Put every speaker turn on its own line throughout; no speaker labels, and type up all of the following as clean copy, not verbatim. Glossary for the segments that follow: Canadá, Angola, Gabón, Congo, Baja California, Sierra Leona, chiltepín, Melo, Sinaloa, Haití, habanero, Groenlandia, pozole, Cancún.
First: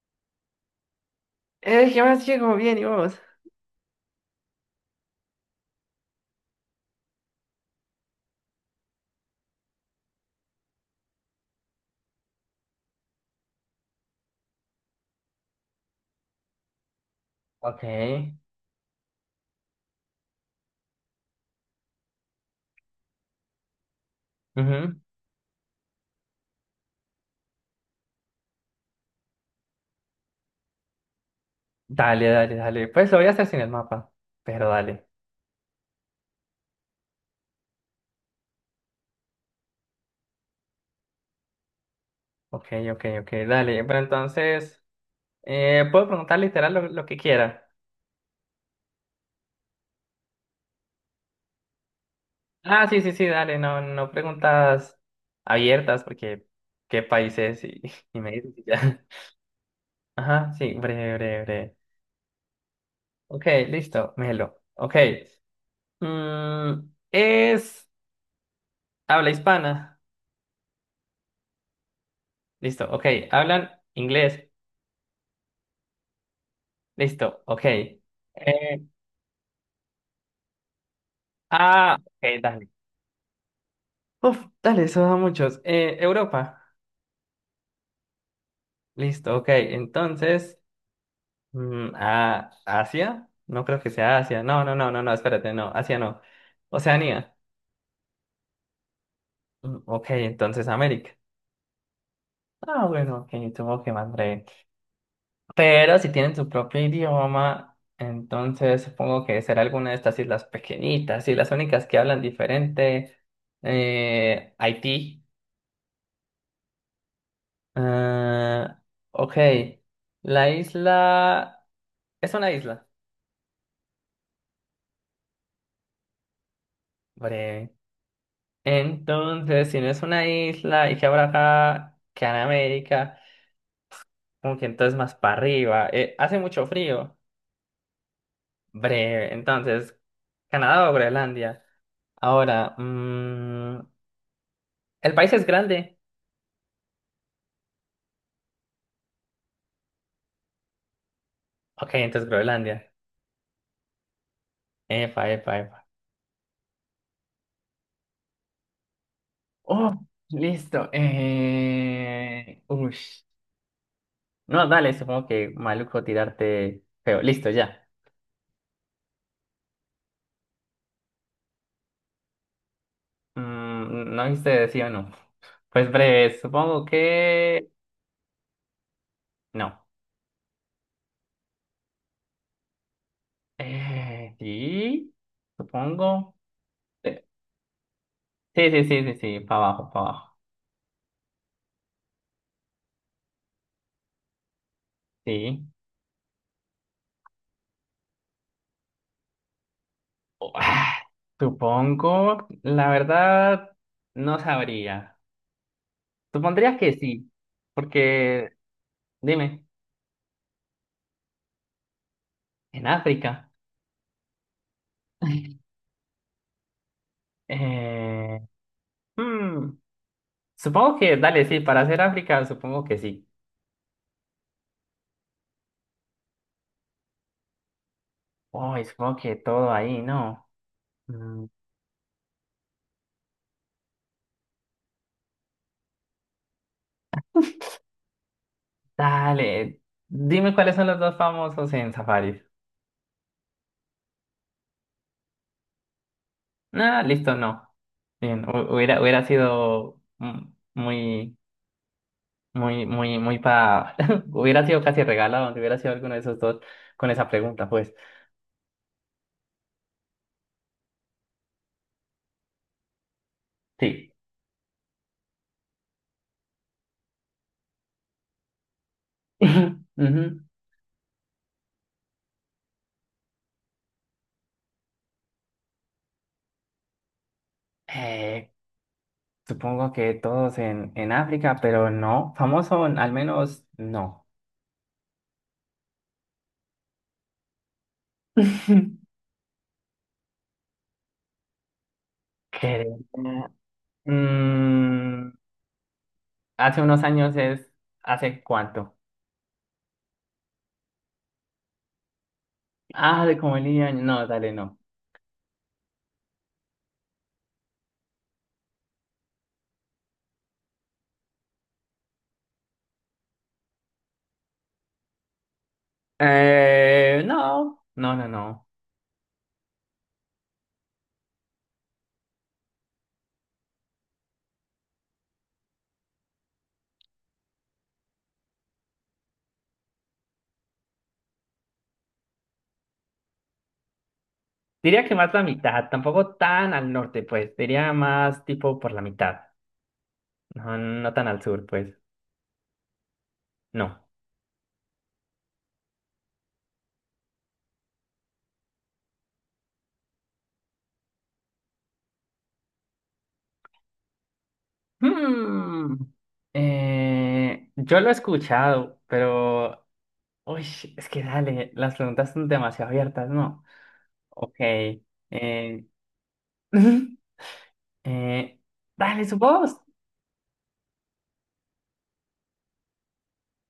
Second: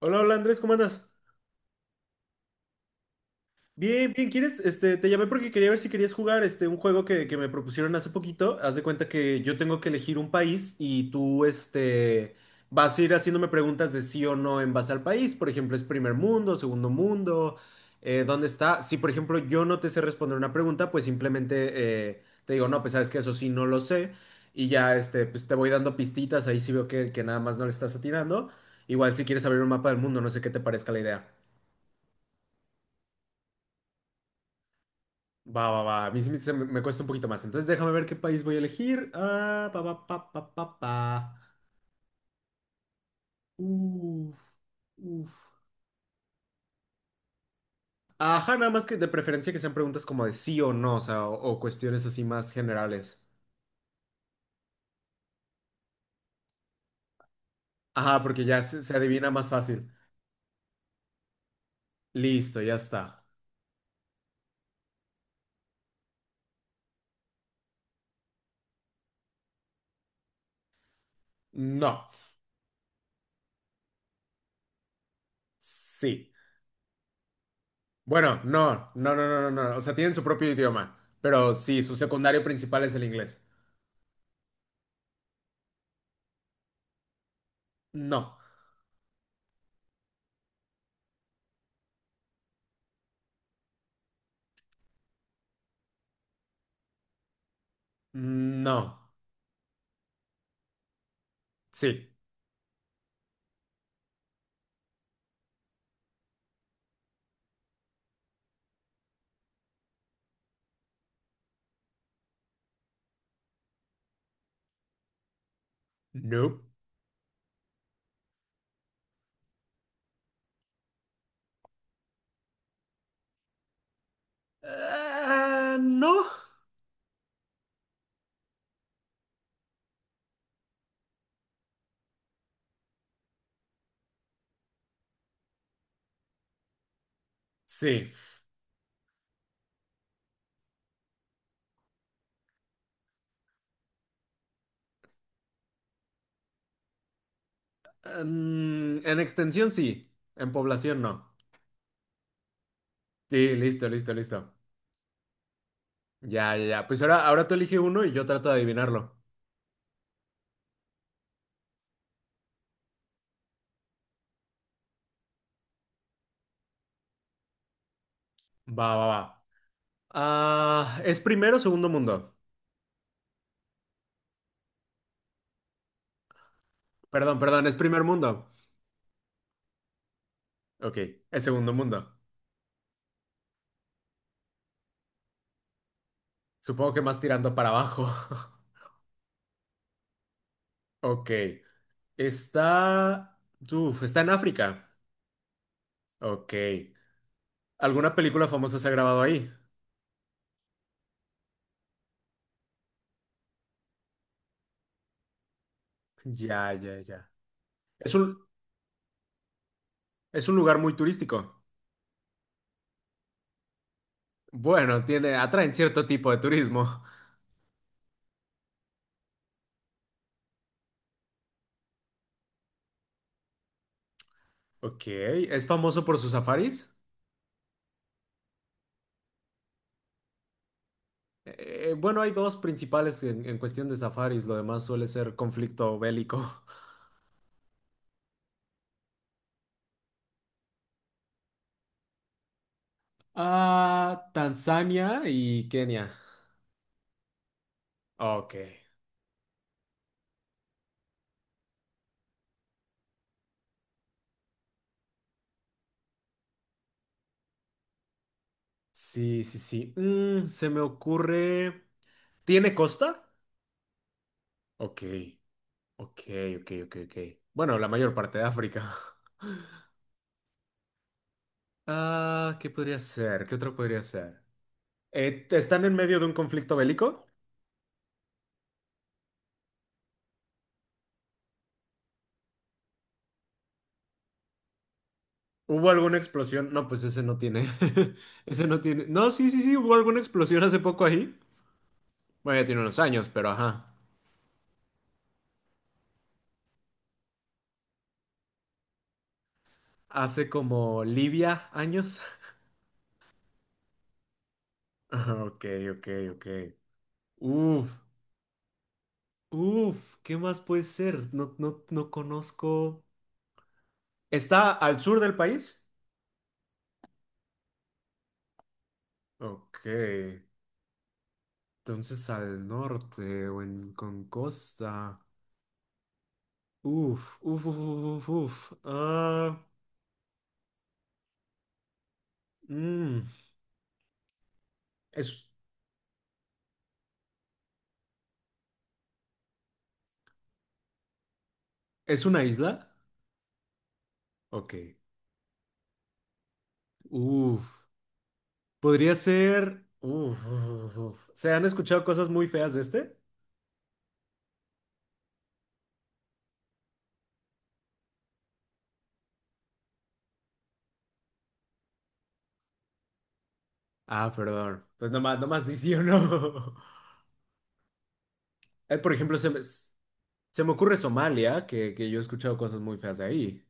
Hola, hola Andrés, ¿cómo andas?
¿Qué más, chico? Bien, ¿y vos?
Bien, bien, ¿quieres? Este, te llamé porque quería ver si querías jugar este, un juego que me propusieron hace poquito. Haz de cuenta que yo tengo que elegir un país y tú este, vas a ir haciéndome preguntas de sí o no en base al país. Por ejemplo, ¿es primer mundo, segundo mundo?
Ok.
¿Dónde está? Si, por ejemplo, yo no te sé responder una pregunta, pues simplemente te digo, no, pues sabes que eso sí no lo sé. Y ya
Ujú.
este, pues, te voy dando pistitas, ahí sí veo que nada más no le estás atinando. Igual si quieres abrir un mapa del mundo, no sé qué te parezca la idea.
Dale, dale, dale. Pues lo voy a hacer sin el mapa. Pero dale.
Va, va, va. A mí sí me cuesta un poquito más. Entonces déjame ver qué país voy a elegir. Ah, pa, pa, pa, pa, pa, pa.
Ok, ok, ok. Dale. Pero
Uf,
entonces,
uf.
puedo preguntar literal lo que quiera.
Ajá, nada más que de preferencia que sean preguntas como de sí o no, o sea, o cuestiones así más
Ah, sí, sí,
generales.
sí, dale. No, no preguntas abiertas porque qué país es y, y
Ajá,
me
porque
dices
ya
y
se
ya.
adivina más fácil.
Ajá, sí, breve, breve, breve.
Listo, ya está.
Ok, listo, Melo. Ok. Mm, es. Habla hispana.
No.
Listo, ok. Hablan inglés.
Sí.
Listo, ok.
Bueno,
Eh,
no, no, no, no, no, no. O sea, tienen su propio idioma. Pero sí, su
Ah, ok,
secundario
dale.
principal es el inglés.
Uf, dale, eso da muchos. Europa.
No.
Listo, ok. Entonces, Asia. No creo que sea Asia. No, no, no, no, no, espérate, no. Asia no. Oceanía.
No.
Ok, entonces América.
Sí.
Ah, bueno, ok, tuvo que más breve. Pero si tienen su propio idioma, entonces supongo que será alguna de estas islas pequeñitas y las únicas que hablan diferente. Haití.
Nope.
Ah, ok. La isla. Es una isla.
Ah, no.
Bre. Entonces, si no es una isla y que habrá acá, que en América, como que entonces más para arriba. Hace mucho frío.
Sí.
Breve. Entonces, Canadá o Groenlandia. Ahora, el país es grande.
Mm, en extensión sí, en población no.
Ok, entonces Groenlandia.
Sí, listo, listo, listo.
Epa, epa, epa.
Ya, ya, ya. Pues ahora, ahora tú elige uno y yo trato de adivinarlo.
Oh, listo. Ush. No, dale, supongo que maluco tirarte feo. Listo, ya.
Va, va, va. Ah, ¿es primero o segundo mundo?
No hice sí o no. Pues breve, supongo
Perdón, perdón,
que
es primer mundo.
no.
Ok, es segundo mundo.
Sí, supongo.
Supongo que más
Eh,
tirando para abajo.
Sí, sí, sí, sí, sí, para abajo, para abajo.
Ok. Está... está en África.
Sí.
Ok. ¿Alguna película famosa se ha grabado ahí?
Oh, supongo, la verdad, no sabría.
Ya,
Supondría que
ya, ya.
sí,
Es un,
porque, dime,
es un lugar muy turístico.
en África.
Bueno, tiene, atraen cierto tipo de turismo.
Eh, hmm, supongo que, dale, sí, para hacer África, supongo que sí.
Ok, ¿es famoso por sus safaris?
Uy, supongo que todo ahí, ¿no? Mm,
Bueno, hay dos principales en cuestión de safaris, lo demás suele ser conflicto bélico.
Dale, dime cuáles son los dos famosos en Safari.
Ah, Tanzania y Kenia.
Ah, listo, no. Bien,
Ok,
hubiera sido muy, muy, muy, muy. Hubiera sido casi regalado donde hubiera sido alguno de esos dos con esa pregunta, pues.
sí, sí, sí. Mm, se me ocurre... ¿Tiene costa?
Sí.
Ok, ok, ok, ok, ok. Bueno, la mayor parte de África.
Ujú.
Ah, ¿qué podría ser? ¿Qué otro podría ser? ¿Están en medio de un conflicto bélico?
Eh, Supongo que todos en África, pero no. Famoso, al menos, no.
¿Hubo alguna explosión? No, pues ese no tiene. Ese no tiene. No, sí, sí, sí, hubo alguna explosión hace poco ahí. Bueno, ya tiene unos
Que,
años, pero ajá.
mm, Hace unos años ¿Hace cuánto?
Hace como Libia años.
Ah, de como el niño. No, dale, no.
Ajá, ok, ok, ok. Uf, uf, ¿qué más puede ser? No, no, no conozco. ¿Está al sur del país?
No, no, no, no.
Ok. Entonces al norte o en con costa. Uf, uf, uf, uf, uf, uf. Ah, mm.
Diría que más la
¿Es,
mitad, tampoco tan al norte, pues. Diría más tipo por la mitad. No, no tan al sur, pues.
¿es una isla?
No.
Ok. Uf, podría ser. Uf, uf, uf. ¿Se han escuchado cosas muy feas de este?
Hmm. Yo lo he escuchado, pero. Uy, es que dale, las preguntas son demasiado abiertas, ¿no?
Ah,
Ok.
perdón. Pues nomás, nomás di
Eh,
sí o no.
eh,
Por
dale, su
ejemplo,
voz.
se me ocurre Somalia, que yo he escuchado cosas muy feas de ahí.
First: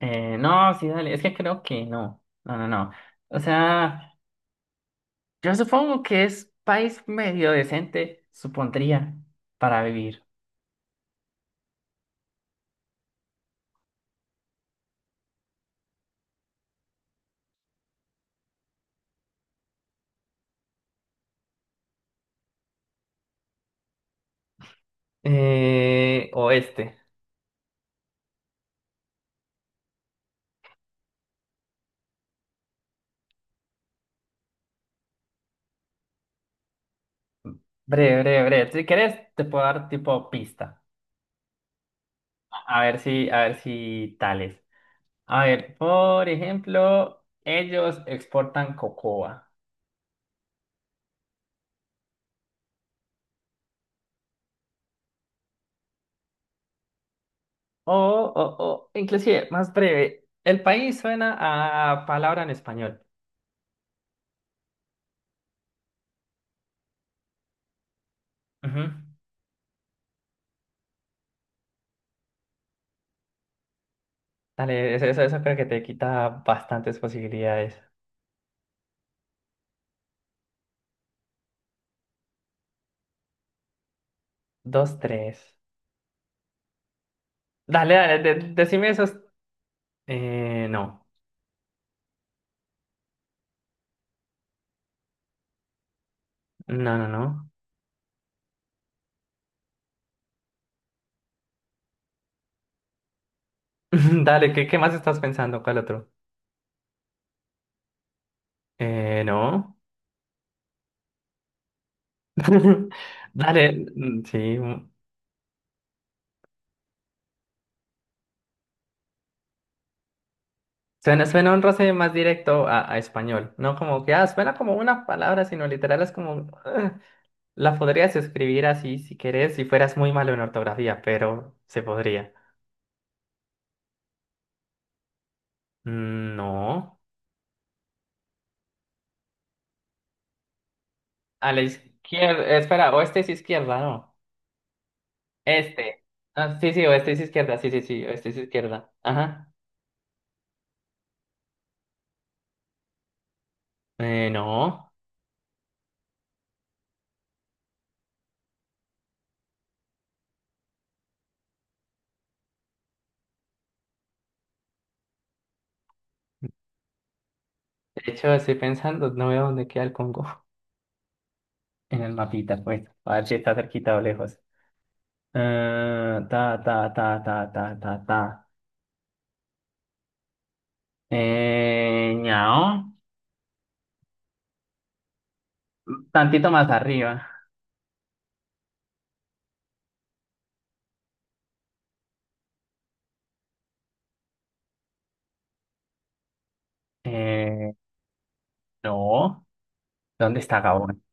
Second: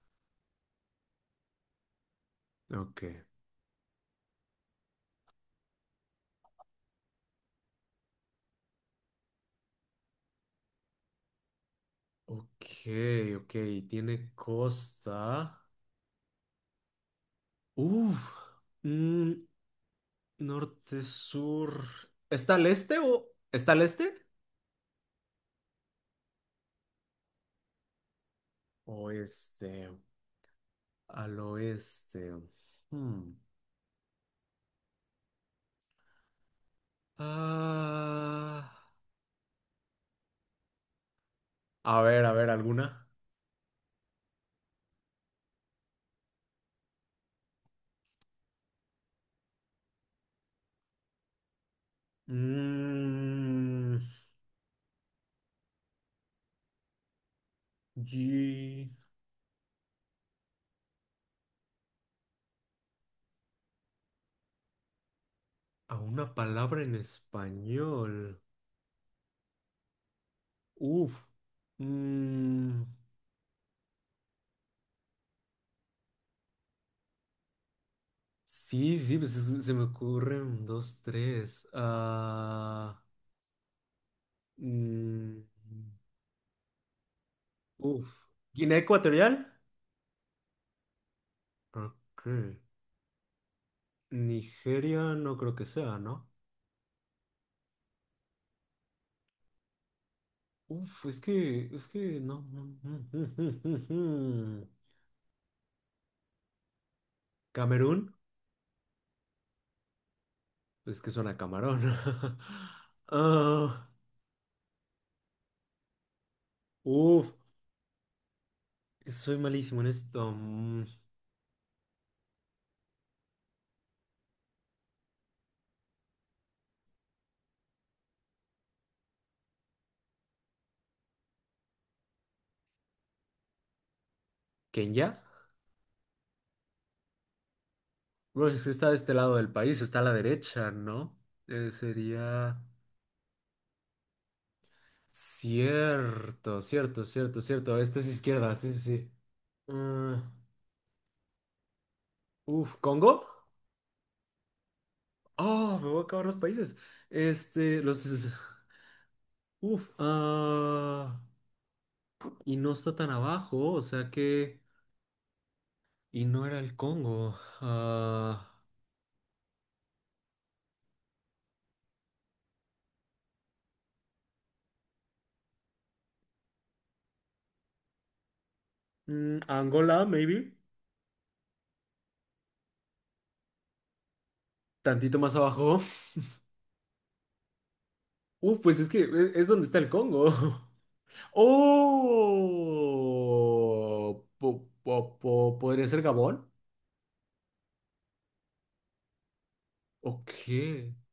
No, sí, dale. Es que creo que no. No, no, no.
Ok.
O sea. Yo supongo que es país medio decente, supondría, para vivir.
Ok, ok. Tiene costa. Uf. Mm, norte, sur. ¿Está al este?
Oeste.
Oeste. Al oeste. Hmm.
Breve, breve, breve. Si
Ah,
querés, te puedo dar tipo pista.
a ver, a ver,
A ver
¿alguna?
si, a ver si tales. A ver, por ejemplo, ellos exportan cocoa.
Mm,
O, o,
y-
o, inclusive, más breve. El país suena a palabra en español.
A una palabra en español.
Ujú.
Uf. Mm,
Dale, eso creo que te quita bastantes posibilidades.
sí, sí, pues es- se me ocurren dos, tres. Ah,
Dos,
mm,
tres. Dale,
uf.
dale, de-
¿Guinea
decime esos.
Ecuatorial?
No,
Ok. Nigeria no creo que sea, ¿no?
no, no, no.
Uf, es que no.
Dale, ¿qué, qué más estás pensando? ¿Cuál otro?
Camerún,
No.
es que suena a camarón.
Dale,
Ah,
sí. Mm.
uf, soy malísimo en esto. Mm,
Suena un roce más directo a español, ¿no? Como que, suena como una palabra, sino literal es como, la podrías escribir así si querés, si fueras muy malo en ortografía, pero se podría.
¿Kenia?
Mm, no.
Bueno, es que está de este lado del país, está a la derecha, ¿no?
A la izquierda,
Sería...
espera, oeste es izquierda, no. Este. Ah,
Cierto,
sí, sí,
cierto,
oeste es
cierto,
izquierda, sí,
cierto.
sí,
Esta
sí,
es
oeste es
izquierda, sí,
izquierda.
sí, sí.
Ajá.
Ah, uf, ¿Congo?
No.
Oh, me voy a acabar los países. Este, los... es- Uf, ah... Y no está tan abajo, o sea que... Y no era el Congo.
De hecho,
Ah,
estoy pensando, no veo dónde queda el Congo en el mapita, pues, a ver si está cerquita o lejos. Ta, ta, ta, ta, ta, ta, ta.
mm, Angola, maybe.
Eh, ñao,
Tantito más abajo.
tantito más arriba.
Uf, pues es donde está el Congo. Oh, po- po- po- ¿podría ser Gabón?
Eh, no, ¿dónde
¿Ok?
está Gabón?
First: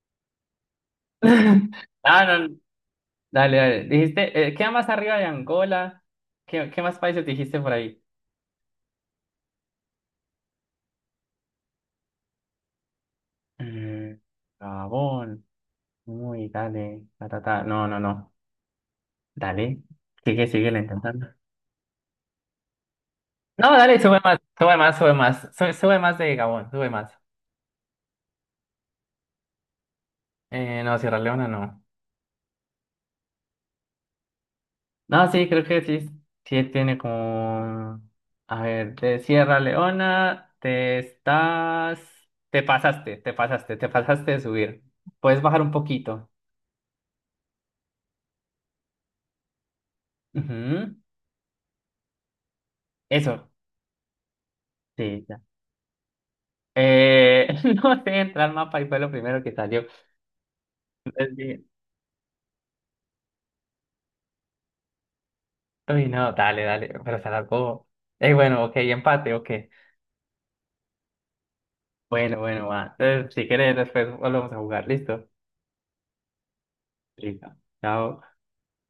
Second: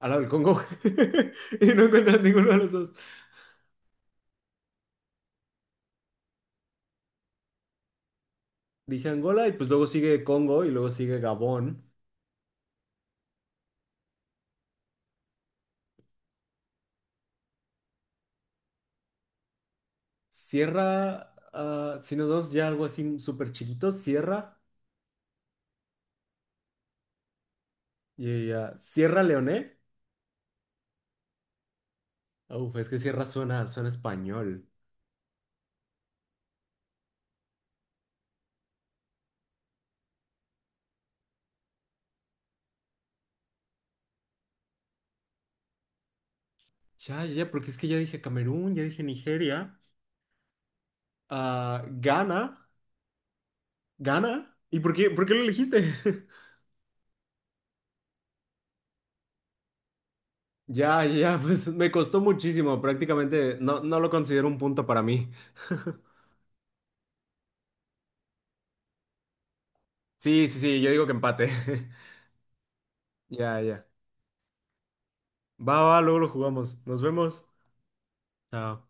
Al lado del Congo. Y no encuentras
Ah,
ninguno de
no,
los dos.
dale, dale. Dijiste, queda más arriba de Angola. ¿Qué más países dijiste por ahí?
Dije Angola y pues luego sigue Congo y luego sigue Gabón.
Mm, Gabón. Uy, dale, ta, ta, ta. No, no, no. Dale, sigue intentando.
Sierra, ah, si nos dos ya algo así súper
No,
chiquito,
dale, sube más,
Sierra
sube más, sube más. Sube, sube más de Gabón, sube más.
y ah, Sierra Leone.
No, Sierra Leona no.
Uf, es que Sierra suena, suena español.
No, sí, creo que sí. Sí tiene como... A ver, de Sierra Leona te estás... Te pasaste, te pasaste, te pasaste de subir. Puedes bajar un poquito.
Ya, ya, ya, porque es que ya dije Camerún, ya dije Nigeria,
Ujú.
ah, Ghana.
Eso.
¿Gana? ¿Y
Sí,
por qué
ya.
lo elegiste?
Eh, no sé, entrar al mapa y fue lo primero que salió.
Ya,
Entonces
ya,
dije,
pues me costó muchísimo, prácticamente no, no lo considero un punto para mí.
uy, no, dale, dale, pero se alargó. Bueno, ok, empate, ok.
Sí, sí, sí, yo digo que empate.
Bueno, bueno, va. Entonces, si
Ya,
quieres,
ya.
después volvemos a jugar. ¿Listo?
Va, va, luego lo jugamos. Nos vemos.
Listo. Chao.
Chao.